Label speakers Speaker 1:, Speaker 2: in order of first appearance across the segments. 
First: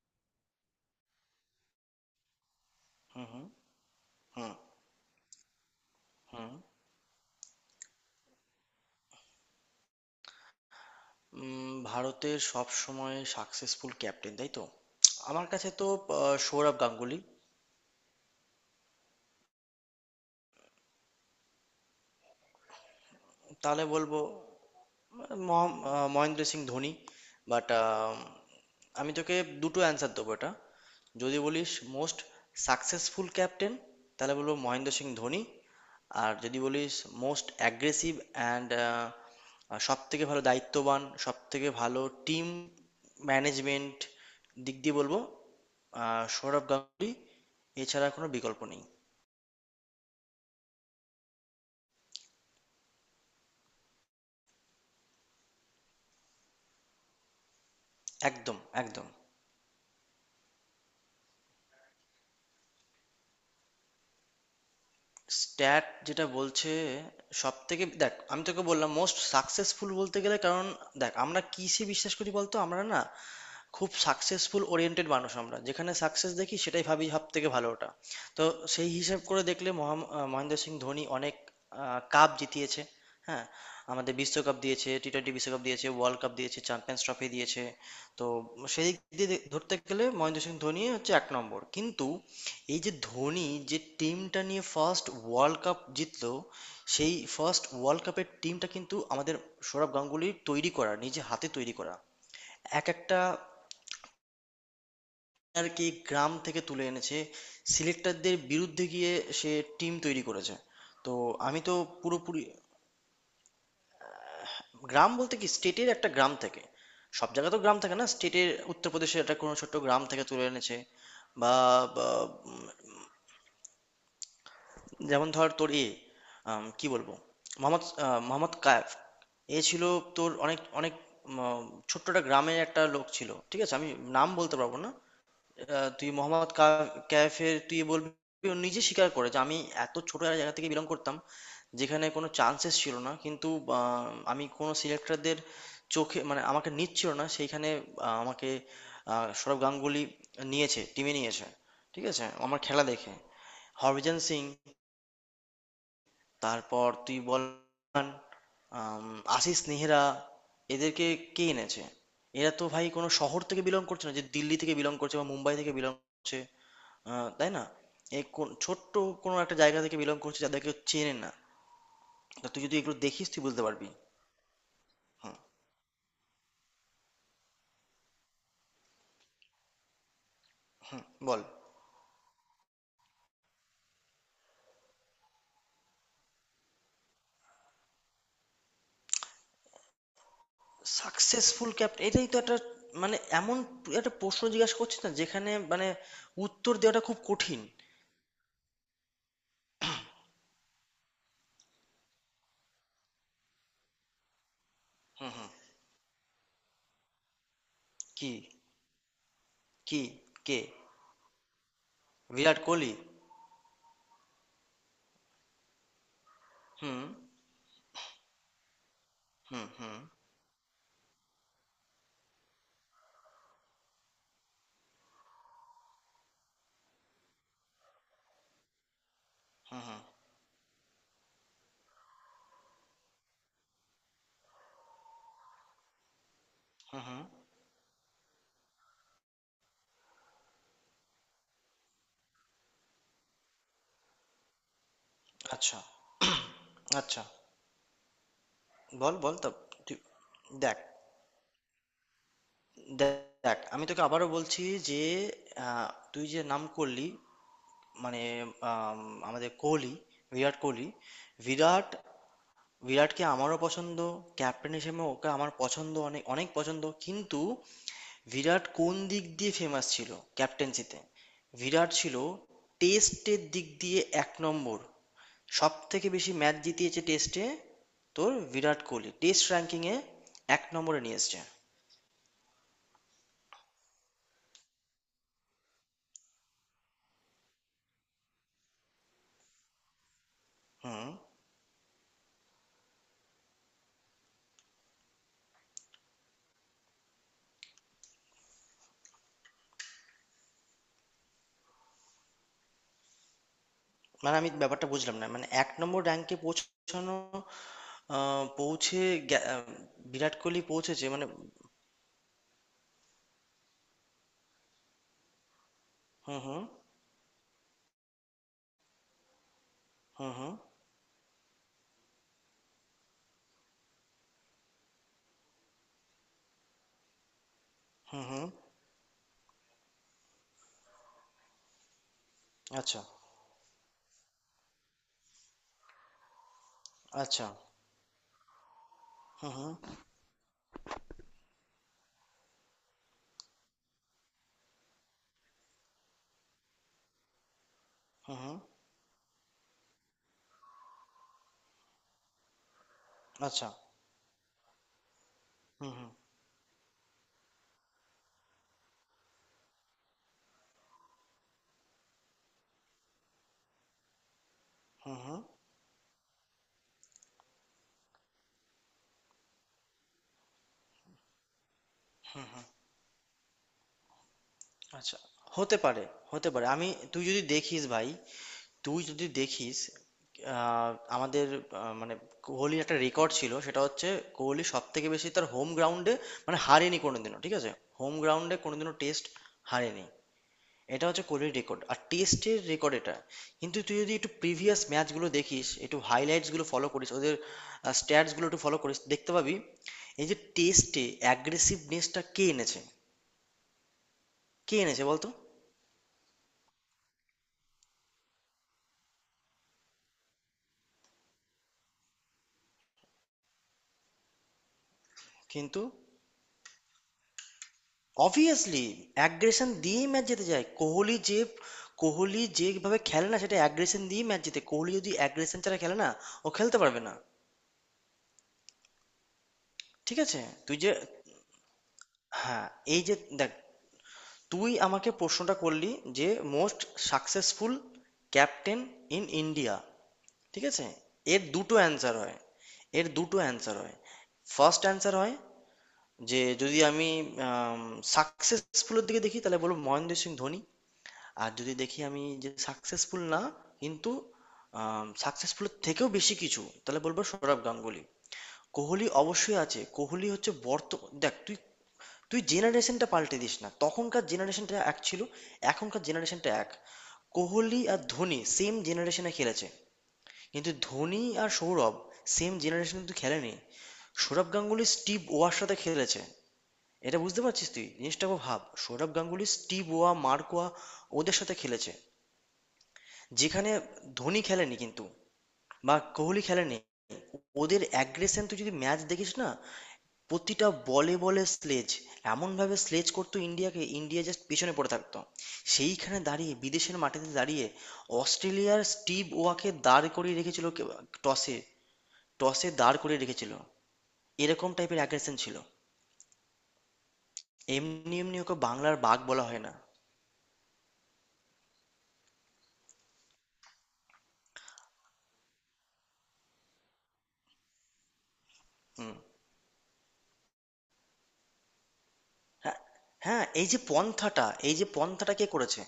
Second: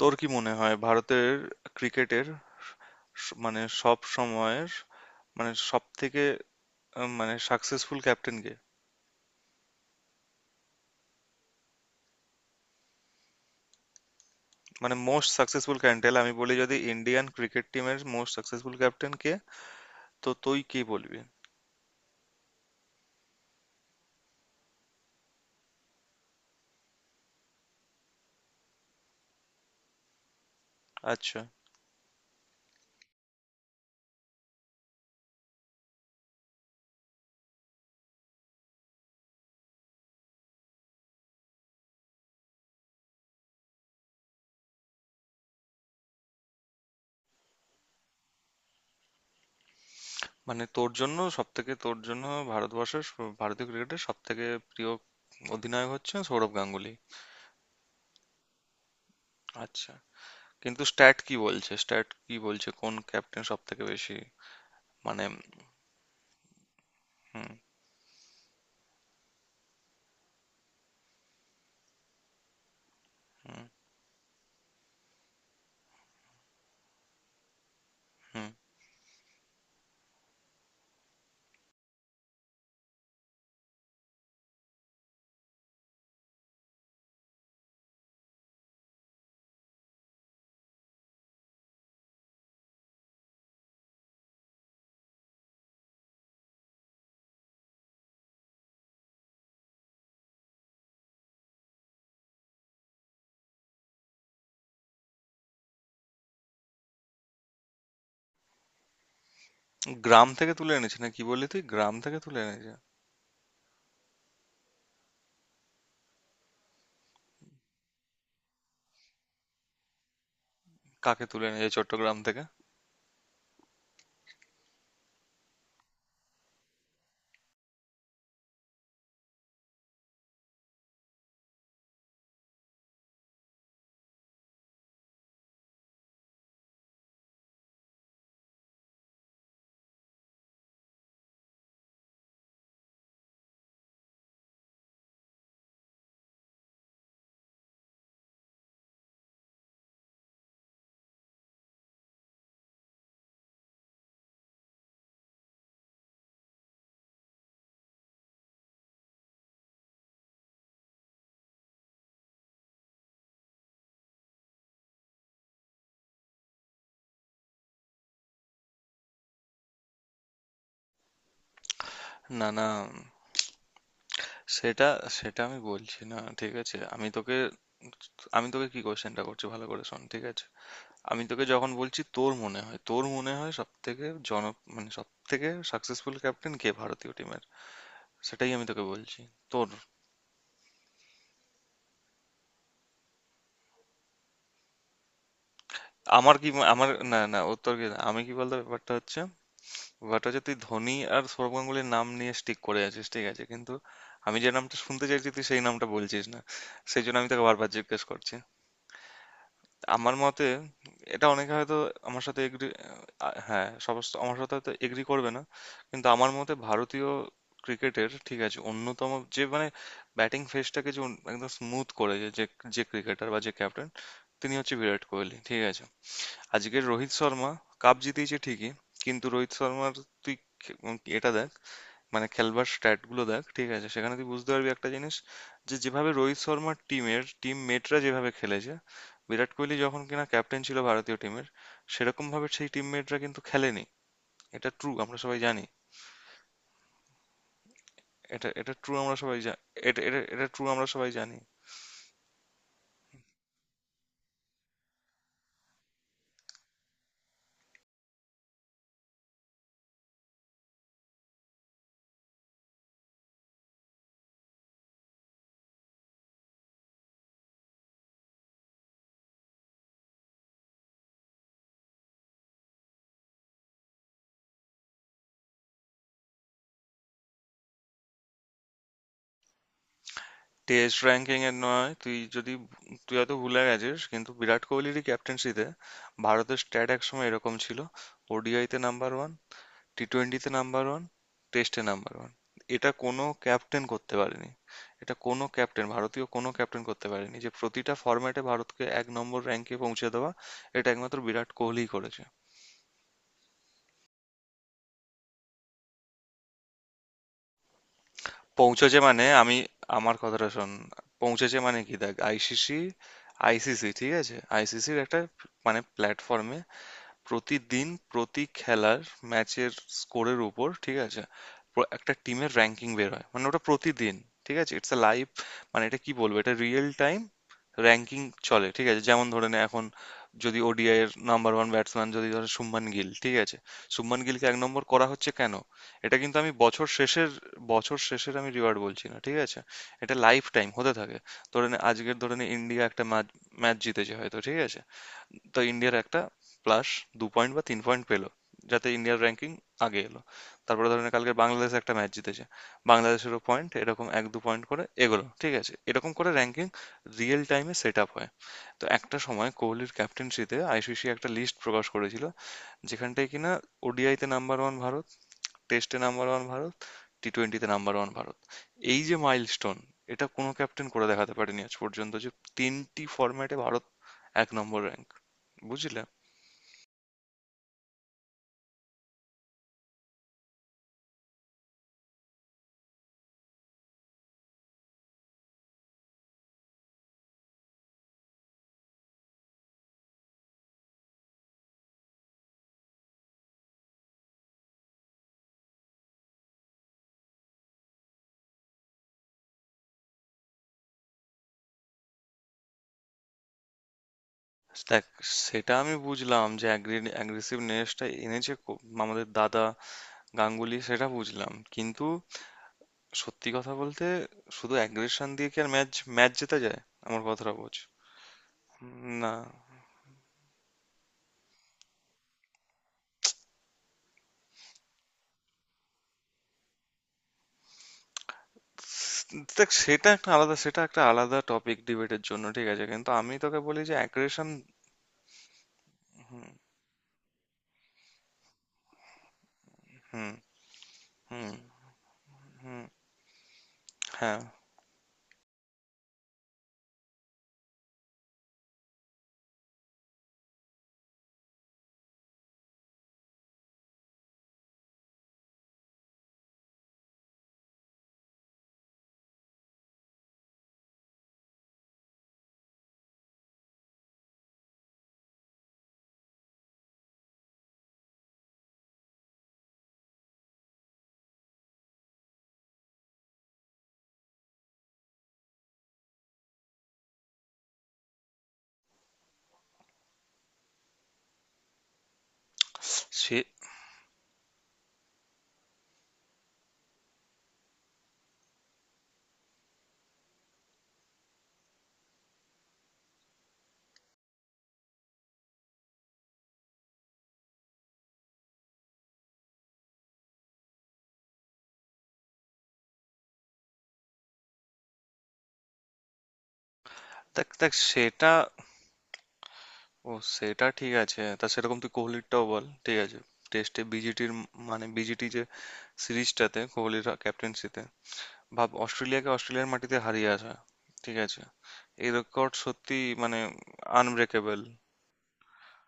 Speaker 1: তোর কি মনে হয় ভারতের ক্রিকেটের
Speaker 2: হুম,
Speaker 1: স-
Speaker 2: হুম,
Speaker 1: মানে সব
Speaker 2: হুম,
Speaker 1: সময়ের মানে সব থেকে
Speaker 2: হুম।
Speaker 1: আহ, মানে সাকসেসফুল ক্যাপ্টেন কে?
Speaker 2: ভারতের সব সময় সাকসেসফুল ক্যাপ্টেন, তাই তো?
Speaker 1: মানে মোস্ট
Speaker 2: আমার কাছে
Speaker 1: সাকসেসফুল
Speaker 2: তো
Speaker 1: ক্যাপ্টেন, আমি বলি যদি
Speaker 2: সৌরভ গাঙ্গুলি।
Speaker 1: ইন্ডিয়ান ক্রিকেট টিমের মোস্ট সাকসেসফুল ক্যাপ্টেন কে, তো তুই কি বলবি?
Speaker 2: তাহলে বলবো মহেন্দ্র সিং ধোনি। বাট আমি তোকে দুটো অ্যান্সার দেবো এটা। যদি
Speaker 1: আচ্ছা।
Speaker 2: বলিস মোস্ট সাকসেসফুল ক্যাপ্টেন, তাহলে বলবো মহেন্দ্র সিং ধোনি। আর যদি বলিস মোস্ট অ্যাগ্রেসিভ অ্যান্ড সব থেকে ভালো দায়িত্ববান, সব থেকে ভালো টিম ম্যানেজমেন্ট দিক দিয়ে, বলবো সৌরভ গাঙ্গুলি। এছাড়া কোনো বিকল্প নেই।
Speaker 1: মানে তোর জন্য সব থেকে, তোর জন্য ভারতবর্ষের ভারতীয় ক্রিকেটের সব থেকে প্রিয় অধিনায়ক হচ্ছেন সৌরভ গাঙ্গুলি।
Speaker 2: একদম, একদম।
Speaker 1: আচ্ছা, কিন্তু স্ট্যাট কি বলছে? স্ট্যাট কি বলছে কোন ক্যাপ্টেন সব থেকে বেশি, মানে?
Speaker 2: স্ট্যাট যেটা বলছে,
Speaker 1: হুম।
Speaker 2: সব থেকে দেখ, আমি তোকে বললাম মোস্ট সাকসেসফুল বলতে গেলে, কারণ দেখ, আমরা কিসে বিশ্বাস করি বলতো, আমরা না
Speaker 1: হুম।
Speaker 2: খুব সাকসেসফুল ওরিয়েন্টেড মানুষ, আমরা যেখানে সাকসেস দেখি সেটাই ভাবি সব থেকে ভালো ওটা। তো
Speaker 1: হুম।
Speaker 2: সেই হিসেব করে দেখলে মহেন্দ্র সিং ধোনি অনেক কাপ জিতিয়েছে। হ্যাঁ, আমাদের বিশ্বকাপ দিয়েছে, টি-টোয়েন্টি বিশ্বকাপ দিয়েছে, ওয়ার্ল্ড কাপ দিয়েছে, চ্যাম্পিয়ন্স ট্রফি দিয়েছে। তো সেই দিক দিয়ে ধরতে গেলে মহেন্দ্র সিং ধোনি হচ্ছে এক নম্বর। কিন্তু এই যে ধোনি যে টিমটা নিয়ে ফার্স্ট ওয়ার্ল্ড কাপ জিতলো, সেই ফার্স্ট ওয়ার্ল্ড কাপের টিমটা কিন্তু আমাদের সৌরভ গাঙ্গুলির তৈরি করা, নিজে হাতে তৈরি করা। এক একটা আর কি গ্রাম থেকে তুলে এনেছে, সিলেক্টারদের বিরুদ্ধে গিয়ে সে টিম তৈরি
Speaker 1: গ্রাম থেকে
Speaker 2: করেছে।
Speaker 1: তুলে এনেছে? না
Speaker 2: তো
Speaker 1: কি বললি
Speaker 2: আমি
Speaker 1: তুই,
Speaker 2: তো
Speaker 1: গ্রাম থেকে তুলে
Speaker 2: পুরোপুরি,
Speaker 1: এনেছে?
Speaker 2: গ্রাম বলতে কি, স্টেটের একটা গ্রাম থেকে, সব জায়গা তো গ্রাম থাকে না, স্টেটের উত্তরপ্রদেশের একটা কোনো ছোট্ট গ্রাম থেকে তুলে এনেছে।
Speaker 1: কাকে তুলে
Speaker 2: বা,
Speaker 1: এনেছে,
Speaker 2: বা,
Speaker 1: চট্টগ্রাম থেকে?
Speaker 2: উম, যেমন ধর তোর এ, কি বলবো, মোহাম্মদ কায়েফ এ ছিল তোর, অনেক অনেক উম, ছোট্ট একটা গ্রামের একটা লোক ছিল। ঠিক আছে, আমি নাম বলতে পারবো না। তুই কাইফের তুই বলবি, ও নিজে স্বীকার করে যে আমি এত ছোট একটা জায়গা থেকে বিলং করতাম, যেখানে কোনো চান্সেস ছিল না। কিন্তু আমি কোনো সিলেক্টরদের চোখে, মানে আমাকে নিচ্ছিল না সেইখানে আমাকে সৌরভ গাঙ্গুলি নিয়েছে, টিমে নিয়েছে। ঠিক আছে, আমার খেলা দেখে। হরভজন সিং, তারপর তুই বল, আম, আশিস নেহরা, এদেরকে কে এনেছে? এরা তো ভাই কোনো শহর থেকে বিলং করছে না, যে দিল্লি থেকে বিলং করছে বা মুম্বাই থেকে বিলং করছে। তাই না? এই কোন ছোট্ট কোনো একটা জায়গা থেকে বিলং করছে, যাদেরকে কেউ চেনে না।
Speaker 1: না,
Speaker 2: তা তুই
Speaker 1: না,
Speaker 2: যদি এগুলো দেখিস, তুই বুঝতে পারবি।
Speaker 1: সেটা, সেটা আমি বলছি না। ঠিক আছে, আমি তোকে, আমি তোকে কি কোশ্চেনটা করছি, ভালো করে শোন। ঠিক আছে, আমি
Speaker 2: বল।
Speaker 1: তোকে যখন বলছি, তোর মনে হয়, তোর মনে হয় সব থেকে জন, মানে সব থেকে সাকসেসফুল ক্যাপ্টেন কে ভারতীয় টিমের, সেটাই আমি তোকে বলছি। তোর,
Speaker 2: সাকসেসফুল ক্যাপ্টেন, এটাই তো একটা মানে এমন একটা প্রশ্ন জিজ্ঞাসা করছিস না, যেখানে মানে
Speaker 1: আমার কি
Speaker 2: উত্তর
Speaker 1: আমার
Speaker 2: দেওয়াটা খুব
Speaker 1: না না
Speaker 2: কঠিন।
Speaker 1: উত্তর কি আমি কি বলতে, ব্যাপারটা হচ্ছে, বাট হচ্ছে তুই ধোনি আর সৌরভ গাঙ্গুলির নাম নিয়ে স্টিক করে আছিস, ঠিক আছে? কিন্তু আমি যে নামটা শুনতে চাইছি তুই সেই নামটা বলছিস না, সেই জন্য আমি তোকে বারবার জিজ্ঞেস
Speaker 2: কি?
Speaker 1: করছি।
Speaker 2: কি?
Speaker 1: আমার মতে,
Speaker 2: কে?
Speaker 1: এটা অনেকে হয়তো আমার সাথে
Speaker 2: বিরাট
Speaker 1: এগ্রি,
Speaker 2: কোহলি।
Speaker 1: হ্যাঁ, সমস্ত আমার সাথে হয়তো এগ্রি করবে না, কিন্তু আমার মতে
Speaker 2: হুম,
Speaker 1: ভারতীয় ক্রিকেটের, ঠিক আছে, অন্যতম, যে
Speaker 2: হুম,
Speaker 1: মানে
Speaker 2: হুম,
Speaker 1: ব্যাটিং ফেসটাকে যে একদম স্মুথ করেছে, যে, যে, যে ক্রিকেটার বা যে ক্যাপ্টেন, তিনি হচ্ছে বিরাট কোহলি। ঠিক আছে? আজকের রোহিত শর্মা কাপ জিতেছে ঠিকই, কিন্তু রোহিত
Speaker 2: হুম,
Speaker 1: শর্মার
Speaker 2: হুম,
Speaker 1: তুই এটা দেখ, মানে খেলবার স্ট্যাট গুলো দেখ, ঠিক আছে? সেখানে তুই বুঝতে পারবি একটা জিনিস, যে যেভাবে রোহিত শর্মার
Speaker 2: হুম, হুম।
Speaker 1: টিমের টিম মেটরা যেভাবে খেলেছে, বিরাট কোহলি যখন কিনা ক্যাপ্টেন ছিল ভারতীয় টিমের, সেরকম ভাবে সেই টিম মেটরা কিন্তু খেলেনি। এটা ট্রু, আমরা সবাই জানি।
Speaker 2: আচ্ছা। আচ্ছা।
Speaker 1: এটা এটা ট্রু,
Speaker 2: বল,
Speaker 1: আমরা
Speaker 2: বল
Speaker 1: সবাই
Speaker 2: তো তুই।
Speaker 1: এটা এটা এটা ট্রু,
Speaker 2: দেখ,
Speaker 1: আমরা সবাই জানি।
Speaker 2: দেখ, দেখ, আমি তোকে আবারও বলছি যে আহ, তুই যে নাম করলি, মানে আম, আমাদের কোহলি, বিরাট কোহলি, বিরাট, বিরাটকে আমারও পছন্দ। ক্যাপ্টেন হিসেবে ওকে আমার পছন্দ, অনেক অনেক পছন্দ। কিন্তু বিরাট কোন দিক দিয়ে ফেমাস ছিল ক্যাপ্টেন্সিতে? বিরাট ছিল টেস্টের দিক দিয়ে এক নম্বর। সব থেকে বেশি ম্যাচ জিতিয়েছে টেস্টে। তোর বিরাট কোহলি টেস্ট র্যাঙ্কিংয়ে এক
Speaker 1: টেস্ট
Speaker 2: নম্বরে নিয়ে এসছে।
Speaker 1: র্যাঙ্কিং এর নয়, তুই যদি, তুই হয়তো ভুলে গেছিস, কিন্তু বিরাট কোহলিরই ক্যাপ্টেন্সিতে ভারতের স্ট্যাট একসময় এরকম ছিল: ওডিআইতে নাম্বার ওয়ান, টি-টোয়েন্টিতে নাম্বার ওয়ান,
Speaker 2: হুম।
Speaker 1: টেস্টে নাম্বার ওয়ান। এটা কোনো ক্যাপ্টেন করতে পারেনি। এটা কোনো ক্যাপ্টেন, ভারতীয় কোনো ক্যাপ্টেন করতে পারেনি, যে প্রতিটা ফরম্যাটে ভারতকে 1 নম্বর র্যাঙ্কে পৌঁছে দেওয়া, এটা একমাত্র বিরাট কোহলিই করেছে।
Speaker 2: মানে আমি ব্যাপারটা বুঝলাম না, মানে এক নম্বর র্যাঙ্কে পৌঁছানো
Speaker 1: পৌঁছেছে
Speaker 2: পৌঁছে
Speaker 1: মানে,
Speaker 2: গে-
Speaker 1: আমি,
Speaker 2: আহ,
Speaker 1: আমার
Speaker 2: বিরাট
Speaker 1: কথাটা
Speaker 2: কোহলি
Speaker 1: শোন,
Speaker 2: পৌঁছেছে মানে?
Speaker 1: পৌঁছেছে মানে কি দেখ, আইসিসি, আইসিসি, ঠিক আছে, আইসিসির একটা মানে
Speaker 2: হুম,
Speaker 1: প্ল্যাটফর্মে,
Speaker 2: হুম,
Speaker 1: প্রতিদিন প্রতি খেলার ম্যাচের
Speaker 2: হুম,
Speaker 1: স্কোরের
Speaker 2: হুম,
Speaker 1: উপর, ঠিক আছে, একটা টিমের র্যাঙ্কিং বের হয়, মানে ওটা প্রতিদিন, ঠিক আছে, ইটস আ লাইভ, মানে এটা কি বলবো, এটা রিয়েল টাইম র্যাঙ্কিং
Speaker 2: হুম, হুম।
Speaker 1: চলে। ঠিক আছে, যেমন ধরে নে এখন, যদি ওডিআই এর নাম্বার ওয়ান ব্যাটসম্যান যদি ধরো শুভমান
Speaker 2: আচ্ছা,
Speaker 1: গিল, ঠিক আছে, শুভমান গিলকে 1 নম্বর করা হচ্ছে কেন? এটা কিন্তু আমি বছর শেষের,
Speaker 2: আচ্ছা।
Speaker 1: বছর শেষের আমি রিওয়ার্ড বলছি না, ঠিক
Speaker 2: হুম,
Speaker 1: আছে?
Speaker 2: হুম,
Speaker 1: এটা লাইফ টাইম হতে থাকে। ধরে নে, আজকের ধরে নে ইন্ডিয়া একটা ম্যাচ জিতেছে হয়তো, ঠিক আছে, তো ইন্ডিয়ার একটা প্লাস 2 পয়েন্ট বা 3 পয়েন্ট পেলো,
Speaker 2: হুম, হুম।
Speaker 1: যাতে ইন্ডিয়ার র্যাঙ্কিং আগে এলো। তারপরে ধরেন কালকে বাংলাদেশ একটা ম্যাচ জিতেছে, বাংলাদেশেরও
Speaker 2: আচ্ছা।
Speaker 1: পয়েন্ট এরকম 1-2 পয়েন্ট করে এগোলো, ঠিক আছে,
Speaker 2: হুম,
Speaker 1: এরকম
Speaker 2: হুম,
Speaker 1: করে র্যাঙ্কিং রিয়েল টাইমে সেট আপ হয়। তো একটা সময় কোহলির ক্যাপ্টেন্সিতে আইসিসি একটা লিস্ট প্রকাশ করেছিল, যেখানটায় কিনা ওডিআইতে নাম্বার ওয়ান ভারত,
Speaker 2: হুম, হুম।
Speaker 1: টেস্টে নাম্বার ওয়ান ভারত, টি টোয়েন্টিতে নাম্বার ওয়ান ভারত। এই যে মাইলস্টোন, এটা কোনো ক্যাপ্টেন করে দেখাতে পারেনি আজ পর্যন্ত, যে তিনটি ফরম্যাটে ভারত 1 নম্বর র্যাঙ্ক,
Speaker 2: আচ্ছা, হতে
Speaker 1: বুঝলে?
Speaker 2: পারে, হতে পারে। আমি, তুই যদি দেখিস ভাই, তুই যদি দেখিস, আহ, আমাদের মানে কোহলির একটা রেকর্ড ছিল, সেটা হচ্ছে কোহলি সব থেকে বেশি তার হোম গ্রাউন্ডে মানে হারেনি কোনোদিনও। ঠিক আছে, হোম গ্রাউন্ডে কোনোদিনও টেস্ট হারেনি। এটা হচ্ছে কোহলির রেকর্ড, আর টেস্টের রেকর্ড এটা। কিন্তু তুই যদি একটু প্রিভিয়াস ম্যাচগুলো দেখিস, একটু হাইলাইটসগুলো ফলো করিস ওদের, স্ট্যাটসগুলো একটু ফলো করিস, দেখতে পাবি। এই যে টেস্টে অ্যাগ্রেসিভনেসটা কে এনেছে? কে
Speaker 1: দেখ,
Speaker 2: এনেছে বলতো?
Speaker 1: সেটা আমি বুঝলাম, যে অ্যাগ্রেসিভনেসটা এনেছে আমাদের দাদা গাঙ্গুলি, সেটা বুঝলাম, কিন্তু সত্যি কথা বলতে, শুধু অ্যাগ্রেশন দিয়ে কি আর
Speaker 2: কিন্তু
Speaker 1: ম্যাচ ম্যাচ জেতা যায়? আমার কথাটা বোঝ।
Speaker 2: অবভিয়াসলি
Speaker 1: না,
Speaker 2: অ্যাগ্রেশন দিয়েই ম্যাচ জিতে যায় কোহলি, যে কোহলি যেভাবে খেলে না, সেটা অ্যাগ্রেশন দিয়েই ম্যাচ জিতে। কোহলি যদি অ্যাগ্রেশন ছাড়া খেলে না, ও খেলতে পারবে না।
Speaker 1: দেখ, সেটা
Speaker 2: ঠিক
Speaker 1: একটা
Speaker 2: আছে,
Speaker 1: আলাদা,
Speaker 2: তুই
Speaker 1: সেটা
Speaker 2: যে,
Speaker 1: একটা আলাদা টপিক ডিবেটের জন্য, ঠিক
Speaker 2: হ্যাঁ,
Speaker 1: আছে,
Speaker 2: এই
Speaker 1: কিন্তু
Speaker 2: যে
Speaker 1: আমি
Speaker 2: দেখ,
Speaker 1: তোকে বলি যে অ্যাগ্রেশন।
Speaker 2: তুই আমাকে প্রশ্নটা করলি যে
Speaker 1: হুম।
Speaker 2: Most successful captain in India.
Speaker 1: হুম।
Speaker 2: ঠিক আছে, এর
Speaker 1: হুম।
Speaker 2: দুটো অ্যান্সার হয়,
Speaker 1: হুম,
Speaker 2: এর দুটো অ্যান্সার হয়।
Speaker 1: হ্যাঁ।
Speaker 2: ফার্স্ট অ্যান্সার হয় যে, যদি আমি সাকসেসফুলের দিকে দেখি, তাহলে বলবো মহেন্দ্র সিং ধোনি। আর যদি দেখি আমি যে সাকসেসফুল না, কিন্তু সাকসেসফুলের থেকেও বেশি কিছু, তাহলে বলবো সৌরভ গাঙ্গুলি। কোহলি অবশ্যই আছে, কোহলি হচ্ছে দেখ তুই, তুই জেনারেশনটা পাল্টে দিস না। তখনকার জেনারেশনটা এক ছিল, এখনকার জেনারেশনটা এক। কোহলি আর ধোনি সেম জেনারেশনে খেলেছে, কিন্তু ধোনি আর সৌরভ সেম জেনারেশনে কিন্তু খেলেনি। সৌরভ গাঙ্গুলি স্টিভ ওয়ার সাথে খেলেছে। এটা বুঝতে পারছিস, তুই জিনিসটা খুব ভাব। সৌরভ গাঙ্গুলি স্টিভ ওয়া, মার্কোয়া, ওদের সাথে খেলেছে,
Speaker 1: সে
Speaker 2: যেখানে ধোনি খেলেনি কিন্তু, বা কোহলি খেলেনি। ওদের অ্যাগ্রেশন তুই যদি ম্যাচ দেখিস না, প্রতিটা বলে বলে স্লেজ, এমনভাবে স্লেজ করতো ইন্ডিয়াকে, ইন্ডিয়া জাস্ট পেছনে পড়ে থাকতো। সেইখানে দাঁড়িয়ে, বিদেশের মাটিতে দাঁড়িয়ে অস্ট্রেলিয়ার স্টিভ ওয়াকে দাঁড় করিয়ে রেখেছিল টসে, টসে দাঁড় করিয়ে রেখেছিল। এরকম টাইপের অ্যাগ্রেশন ছিল।
Speaker 1: দেখ, দেখ,
Speaker 2: এমনি
Speaker 1: সেটা,
Speaker 2: এমনি ওকে বাংলার বাঘ বলা হয় না।
Speaker 1: ও সেটা ঠিক আছে, তা সেরকম তুই কোহলিরটাও বল, ঠিক আছে? টেস্টে বিজিটির, মানে বিজিটি যে সিরিজটাতে কোহলির ক্যাপ্টেন্সিতে ভাব,
Speaker 2: হুম।
Speaker 1: অস্ট্রেলিয়াকে অস্ট্রেলিয়ার মাটিতে হারিয়ে আসা, ঠিক আছে? এই রেকর্ড
Speaker 2: হ্যাঁ।
Speaker 1: সত্যি মানে
Speaker 2: হ্যাঁ, এই যে পন্থাটা,
Speaker 1: আনব্রেকেবল।
Speaker 2: এই যে পন্থাটা কে করেছে?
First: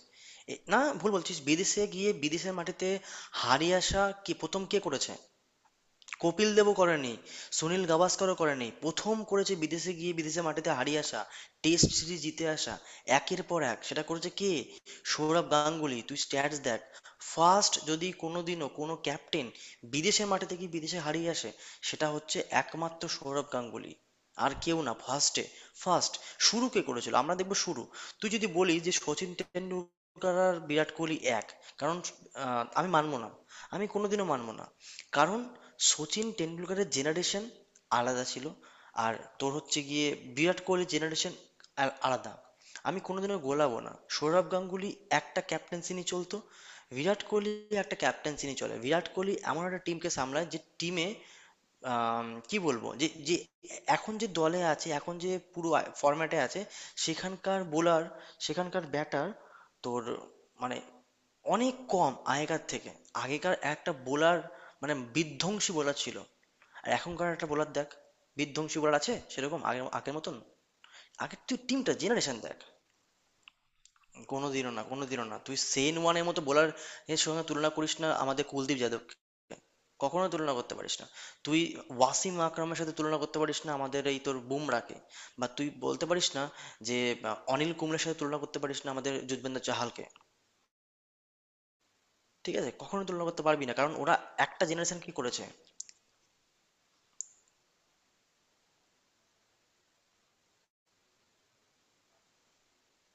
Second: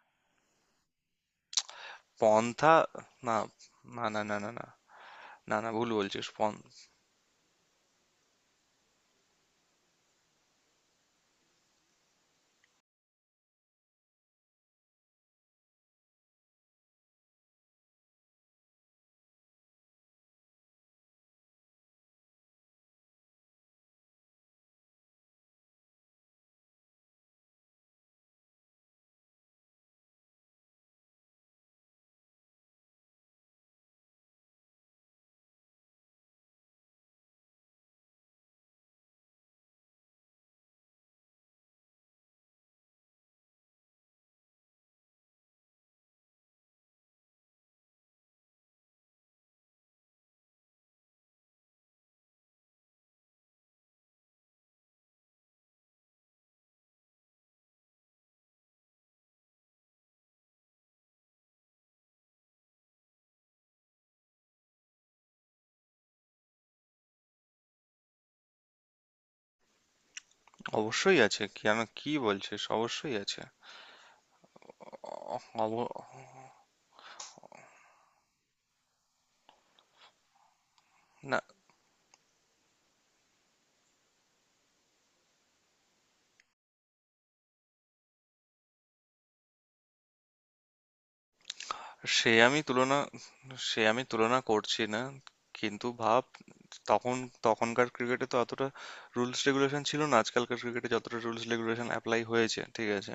Speaker 2: না, ভুল বলছিস। বিদেশে গিয়ে বিদেশের
Speaker 1: পন্থা,
Speaker 2: মাটিতে
Speaker 1: না,
Speaker 2: হারিয়ে আসা
Speaker 1: না, না,
Speaker 2: কি
Speaker 1: না, না,
Speaker 2: প্রথম
Speaker 1: না,
Speaker 2: কে করেছে?
Speaker 1: না না ভুল বলছিস,
Speaker 2: কপিল দেবও করেনি, সুনীল গাভাস্করও করেনি। প্রথম করেছে বিদেশে গিয়ে বিদেশে মাটিতে হারিয়ে আসা, টেস্ট সিরিজ জিতে আসা একের পর এক, সেটা করেছে কে? সৌরভ গাঙ্গুলি। তুই স্ট্যাটস দেখ। ফার্স্ট, যদি কোনোদিনও কোনো ক্যাপ্টেন বিদেশে মাটিতে গিয়ে বিদেশে হারিয়ে আসে, সেটা হচ্ছে একমাত্র সৌরভ গাঙ্গুলি, আর কেউ না, ফার্স্টে। ফার্স্ট, শুরু কে করেছিল আমরা দেখবো, শুরু। তুই যদি বলি যে সচিন টেন্ডুলকার আর বিরাট কোহলি এক, কারণ, আমি মানবো না, আমি কোনোদিনও মানবো না। কারণ সচিন টেন্ডুলকারের জেনারেশন আলাদা ছিল, আর তোর হচ্ছে গিয়ে বিরাট কোহলির জেনারেশন আলাদা। আমি কোনোদিনও গোলাবো না। সৌরভ গাঙ্গুলি একটা ক্যাপ্টেন্সি নিয়ে চলতো, বিরাট কোহলি একটা ক্যাপ্টেন্সি নিয়ে চলে। বিরাট কোহলি এমন একটা টিমকে সামলায় যে টিমে, আম কি বলবো, যে যে এখন যে দলে আছে, এখন যে পুরো ফরম্যাটে আছে, সেখানকার বোলার, সেখানকার ব্যাটার, তোর মানে অনেক কম আগেকার থেকে। আগেকার একটা বোলার, মানে বিধ্বংসী বোলার ছিল, আর এখনকার একটা বোলার দেখ, বিধ্বংসী বোলার আছে সেরকম আগের, আগের মতন?
Speaker 1: অবশ্যই
Speaker 2: আগের
Speaker 1: আছে,
Speaker 2: তুই
Speaker 1: কেন
Speaker 2: টিমটা
Speaker 1: কি
Speaker 2: জেনারেশন দেখ।
Speaker 1: বলছিস, অবশ্যই আছে।
Speaker 2: কোনোদিনও না, কোনোদিনও না।
Speaker 1: অ-
Speaker 2: তুই
Speaker 1: অব-
Speaker 2: সেন ওয়ানের মতো বোলার এর সঙ্গে তুলনা করিস না আমাদের কুলদীপ যাদবকে, কখনো তুলনা করতে পারিস না।
Speaker 1: না।
Speaker 2: তুই ওয়াসিম আকরামের সাথে তুলনা করতে পারিস না আমাদের এই তোর বুমরাকে। বা তুই বলতে পারিস না যে অনিল কুম্বলের সাথে তুলনা করতে পারিস না আমাদের যুজবেন্দ্র চাহালকে।
Speaker 1: সে
Speaker 2: ঠিক
Speaker 1: আমি
Speaker 2: আছে,
Speaker 1: তুলনা,
Speaker 2: কখনো তুলনা করতে পারবি না,
Speaker 1: সে
Speaker 2: কারণ
Speaker 1: আমি
Speaker 2: ওরা
Speaker 1: তুলনা
Speaker 2: একটা
Speaker 1: করছি
Speaker 2: জেনারেশন
Speaker 1: না,
Speaker 2: কি করেছে।
Speaker 1: কিন্তু ভাব, তখন, তখনকার ক্রিকেটে তো অতটা রুলস রেগুলেশন ছিল না, আজকালকার ক্রিকেটে যতটা রুলস রেগুলেশন অ্যাপ্লাই হয়েছে, ঠিক আছে?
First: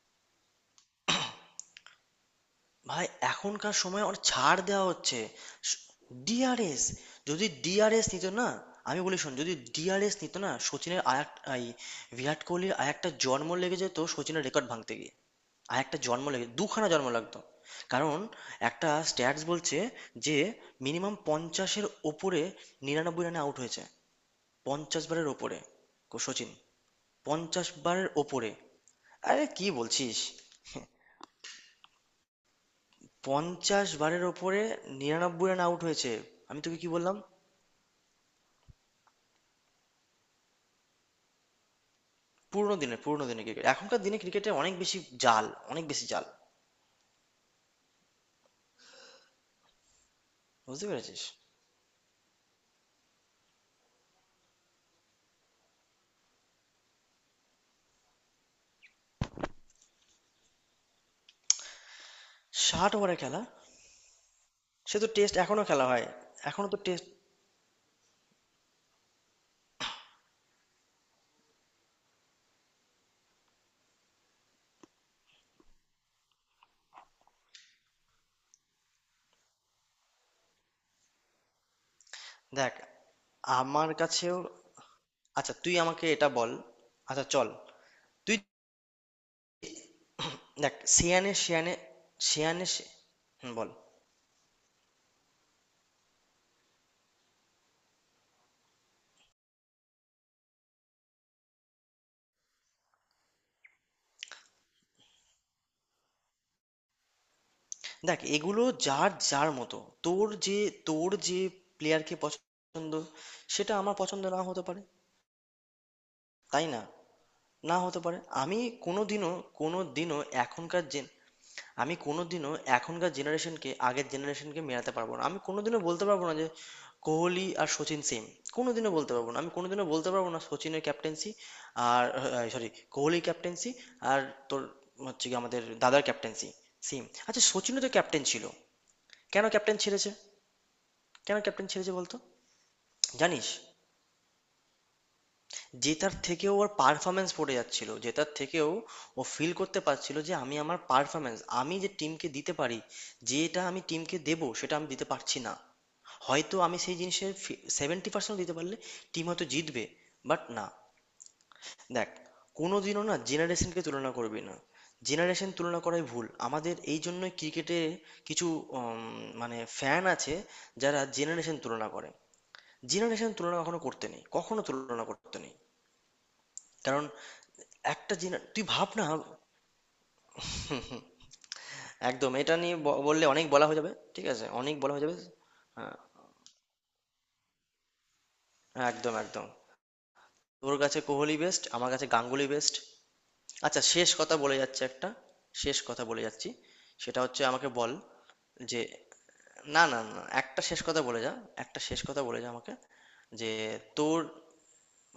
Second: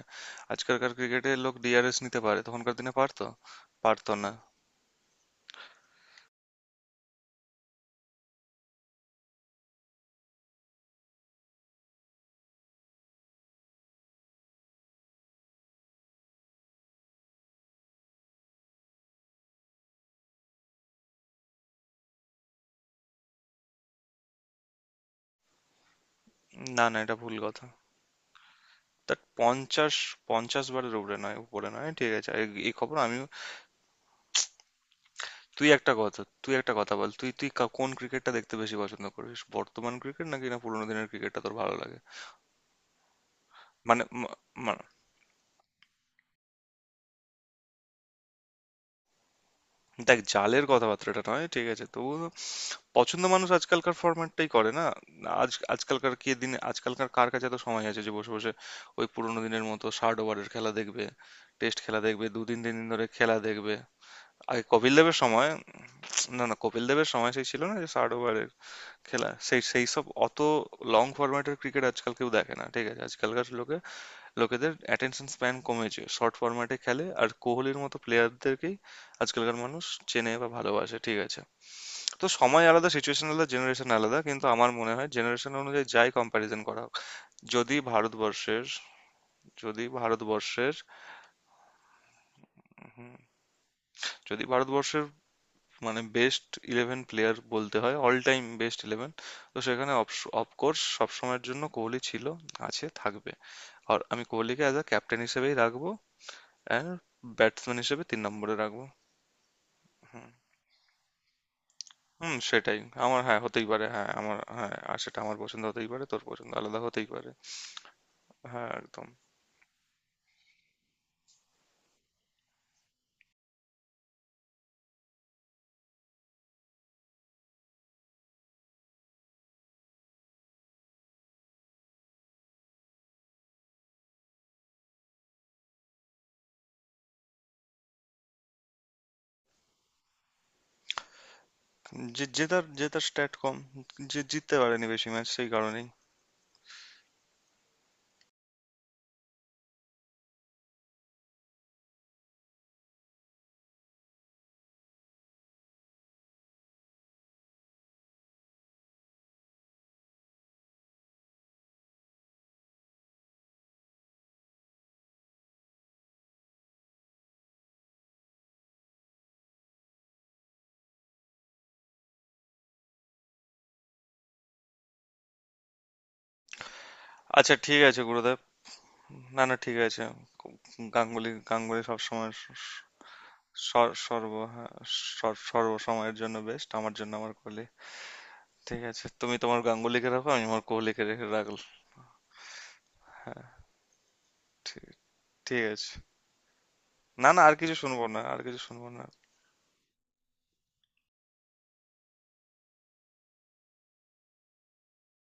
Speaker 1: আজকালকার ক্রিকেটে লোক ডিআরএস নিতে পারে, তখনকার দিনে
Speaker 2: ভাই
Speaker 1: পারতো,
Speaker 2: এখনকার সময়ে
Speaker 1: পারতো
Speaker 2: অনেক
Speaker 1: না।
Speaker 2: ছাড় দেওয়া হচ্ছে। ডিআরএস, যদি ডিআরএস নিত না, আমি বলি শোন, যদি ডিআরএস নিত না, সচিনের আর এই বিরাট কোহলির আর একটা জন্ম লেগে যেত সচিনের রেকর্ড ভাঙতে গিয়ে, আর একটা জন্ম লেগে, দুখানা জন্ম লাগতো। কারণ একটা স্ট্যাটস বলছে যে মিনিমাম 50-এর ওপরে, 99 রানে আউট হয়েছে 50 বারের ওপরে সচিন।
Speaker 1: না, না, এটা ভুল কথা।
Speaker 2: পঞ্চাশ বারের ওপরে।
Speaker 1: তা
Speaker 2: আরে কি
Speaker 1: পঞ্চাশ
Speaker 2: বলছিস,
Speaker 1: পঞ্চাশ বারের উপরে নয়, উপরে নয়, ঠিক আছে, এই, এই খবর আমিও।
Speaker 2: 50 বারের ওপরে নিরানব্বই রান
Speaker 1: তুই
Speaker 2: আউট
Speaker 1: একটা
Speaker 2: হয়েছে।
Speaker 1: কথা, তুই
Speaker 2: আমি
Speaker 1: একটা
Speaker 2: তোকে কি
Speaker 1: কথা বল
Speaker 2: বললাম,
Speaker 1: তুই তুই কোন ক্রিকেটটা দেখতে বেশি পছন্দ করিস, বর্তমান ক্রিকেট নাকি না পুরোনো দিনের ক্রিকেটটা তোর ভালো লাগে?
Speaker 2: পুরোনো দিনে, পুরোনো দিনে ক্রিকেট, এখনকার দিনে ক্রিকেটে
Speaker 1: মানে,
Speaker 2: অনেক বেশি জাল, অনেক বেশি জাল।
Speaker 1: দেখ, জালের
Speaker 2: বুঝতে
Speaker 1: কথাবার্তাটা
Speaker 2: পেরেছিস?
Speaker 1: নয়, ঠিক আছে, তবু পছন্দ মানুষ আজকালকার ফরম্যাটটাই করে না। আজ, আজকালকার কে দিনে আজকালকার কার কাছে এত সময় আছে যে বসে বসে ওই পুরোনো দিনের মতো 60 ওভারের খেলা দেখবে, টেস্ট খেলা দেখবে, 2 দিন 3 দিন
Speaker 2: ষাট
Speaker 1: ধরে
Speaker 2: ওভারের
Speaker 1: খেলা
Speaker 2: খেলা?
Speaker 1: দেখবে? আগে কপিল
Speaker 2: সে তো
Speaker 1: দেবের
Speaker 2: টেস্ট
Speaker 1: সময়,
Speaker 2: এখনো খেলা হয়।
Speaker 1: না না,
Speaker 2: এখনো তো
Speaker 1: কপিল দেবের
Speaker 2: টেস্ট।
Speaker 1: সময় সেই ছিল না যে 60 ওভারের খেলা, সেই সেই সব অত লং ফরম্যাটের ক্রিকেট আজকাল কেউ দেখে না, ঠিক আছে, আজকালকার লোকে, লোকেদের অ্যাটেনশন স্প্যান কমেছে, শর্ট ফরম্যাটে খেলে আর কোহলির মতো প্লেয়ারদেরকেই আজকালকার মানুষ চেনে বা ভালোবাসে, ঠিক আছে? তো সময়
Speaker 2: দেখ
Speaker 1: আলাদা, সিচুয়েশন আলাদা, জেনারেশন
Speaker 2: আমার
Speaker 1: আলাদা,
Speaker 2: কাছেও,
Speaker 1: কিন্তু আমার মনে হয় জেনারেশন
Speaker 2: আচ্ছা তুই
Speaker 1: অনুযায়ী যাই
Speaker 2: আমাকে এটা বল,
Speaker 1: কম্প্যারিজন করা হোক,
Speaker 2: আচ্ছা চল
Speaker 1: যদি
Speaker 2: তুই
Speaker 1: ভারতবর্ষের যদি ভারতবর্ষের
Speaker 2: দেখ। সেয়ানে সেয়ানে, সেয়ানে সে-
Speaker 1: হুম,
Speaker 2: হুম, বল।
Speaker 1: যদি ভারতবর্ষের মানে বেস্ট ইলেভেন প্লেয়ার বলতে হয়, অল টাইম বেস্ট ইলেভেন, তো সেখানে অফকোর্স সবসময়ের জন্য কোহলি ছিল, আছে, থাকবে। আর আমি কোহলিকে অ্যাজ আ ক্যাপ্টেন হিসেবেই রাখবো, অ্যান্ড ব্যাটসম্যান হিসেবে তিন
Speaker 2: দেখ
Speaker 1: নম্বরে
Speaker 2: এগুলো
Speaker 1: রাখবো।
Speaker 2: যার যার মতো।
Speaker 1: হুম।
Speaker 2: তোর যে, তোর যে প্লেয়ারকে
Speaker 1: হুম, সেটাই।
Speaker 2: পছন্দ,
Speaker 1: আমার, হ্যাঁ, হতেই
Speaker 2: সেটা
Speaker 1: পারে।
Speaker 2: আমার
Speaker 1: হ্যাঁ,
Speaker 2: পছন্দ
Speaker 1: আমার,
Speaker 2: না হতে
Speaker 1: হ্যাঁ,
Speaker 2: পারে,
Speaker 1: আর সেটা আমার পছন্দ হতেই পারে, তোর পছন্দ
Speaker 2: তাই
Speaker 1: আলাদা
Speaker 2: না?
Speaker 1: হতেই পারে।
Speaker 2: না হতে পারে। আমি
Speaker 1: হ্যাঁ, একদম।
Speaker 2: কোনোদিনও, কোনোদিনও, এখনকার জেন আমি কোনোদিনও এখনকার জেনারেশনকে আগের জেনারেশনকে মেলাতে পারবো না। আমি কোনোদিনও বলতে পারবো না যে কোহলি আর সচিন সেম। কোনোদিনও বলতে পারবো না। আমি কোনোদিনও বলতে পারবো না সচিনের ক্যাপ্টেন্সি আর, সরি, কোহলির ক্যাপ্টেন্সি আর তোর হচ্ছে কি আমাদের দাদার ক্যাপ্টেন্সি সেম। আচ্ছা সচিনও তো ক্যাপ্টেন ছিল। কেন ক্যাপ্টেন ছেড়েছে? কেন ক্যাপ্টেন ছেড়েছে বলতো?
Speaker 1: যে, যে তার, যে তার স্ট্যাট
Speaker 2: জানিস?
Speaker 1: কম, যে জিততে পারেনি বেশি ম্যাচ সেই কারণেই।
Speaker 2: জেতার থেকেও ওর পারফরমেন্স পড়ে যাচ্ছিল। জেতার থেকেও ও ফিল করতে পারছিল যে আমি আমার পারফরমেন্স, আমি যে টিমকে দিতে পারি, যেটা আমি টিমকে দেবো, সেটা আমি দিতে পারছি না। হয়তো আমি সেই জিনিসের 70% দিতে পারলে টিম হয়তো জিতবে। বাট না, দেখ, কোনোদিনও না জেনারেশনকে তুলনা করবি না। জেনারেশন তুলনা করাই ভুল। আমাদের এই জন্যই ক্রিকেটে কিছু মানে ফ্যান আছে যারা জেনারেশন তুলনা করে। জেনারেশন তুলনা কখনো করতে নেই, কখনো তুলনা করতে নেই। কারণ
Speaker 1: আচ্ছা, ঠিক আছে
Speaker 2: একটা
Speaker 1: গুরুদেব।
Speaker 2: জিন তুই ভাব না,
Speaker 1: না না, ঠিক আছে। গাঙ্গুলি গাঙ্গুলি সবসময়
Speaker 2: একদম এটা নিয়ে বললে অনেক বলা হয়ে যাবে। ঠিক
Speaker 1: সর্ব,
Speaker 2: আছে,
Speaker 1: হ্যাঁ,
Speaker 2: অনেক বলা হয়ে যাবে। হ্যাঁ।
Speaker 1: সর্বসময়ের জন্য বেস্ট, আমার জন্য আমার কোহলি। ঠিক
Speaker 2: হ্যাঁ,
Speaker 1: আছে,
Speaker 2: একদম,
Speaker 1: তুমি
Speaker 2: একদম।
Speaker 1: তোমার গাঙ্গুলিকে রাখো, আমি আমার
Speaker 2: তোর
Speaker 1: কোহলিকে
Speaker 2: কাছে
Speaker 1: রেখে
Speaker 2: কোহলি
Speaker 1: রাখলাম।
Speaker 2: বেস্ট, আমার কাছে গাঙ্গুলি বেস্ট।
Speaker 1: হ্যাঁ,
Speaker 2: আচ্ছা শেষ কথা বলে
Speaker 1: ঠিক,
Speaker 2: যাচ্ছে একটা,
Speaker 1: ঠিক
Speaker 2: শেষ
Speaker 1: আছে।
Speaker 2: কথা বলে যাচ্ছি, সেটা
Speaker 1: না না,
Speaker 2: হচ্ছে
Speaker 1: আর
Speaker 2: আমাকে
Speaker 1: কিছু
Speaker 2: বল
Speaker 1: শুনবো না, আর কিছু
Speaker 2: যে।
Speaker 1: শুনবো না।
Speaker 2: না না না, একটা শেষ কথা বলে যা, একটা শেষ কথা বলে যা আমাকে, যে তোর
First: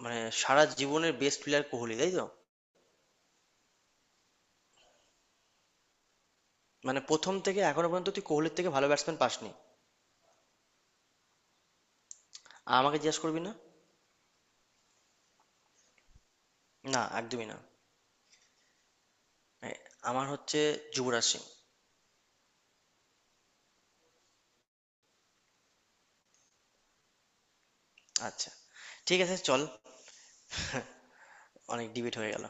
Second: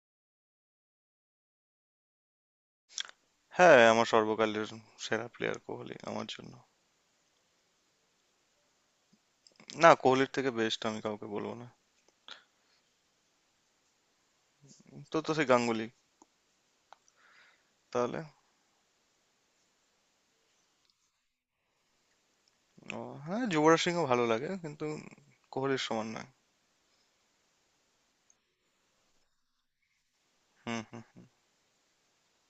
Speaker 2: মানে সারা জীবনের বেস্ট প্লেয়ার কোহলি, তাই তো?
Speaker 1: হ্যাঁ, আমার সর্বকালের সেরা প্লেয়ার কোহলি আমার জন্য।
Speaker 2: মানে প্রথম থেকে এখনো পর্যন্ত তুই কোহলির থেকে ভালো ব্যাটসম্যান পাসনি?
Speaker 1: না, কোহলির থেকে বেস্ট আমি কাউকে বলবো না।
Speaker 2: আর আমাকে জিজ্ঞাসা করবি না।
Speaker 1: তো তো সেই গাঙ্গুলি
Speaker 2: না, একদমই না।
Speaker 1: তাহলে?
Speaker 2: এ, আমার হচ্ছে যুবরাজ সিং।
Speaker 1: ও, হ্যাঁ, যুবরাজ সিংও ভালো লাগে, কিন্তু কোহলির সমান নয়।
Speaker 2: আচ্ছা, ঠিক আছে, চল।
Speaker 1: হুম। হুম।
Speaker 2: অনেক ডিবেট হয়ে গেল।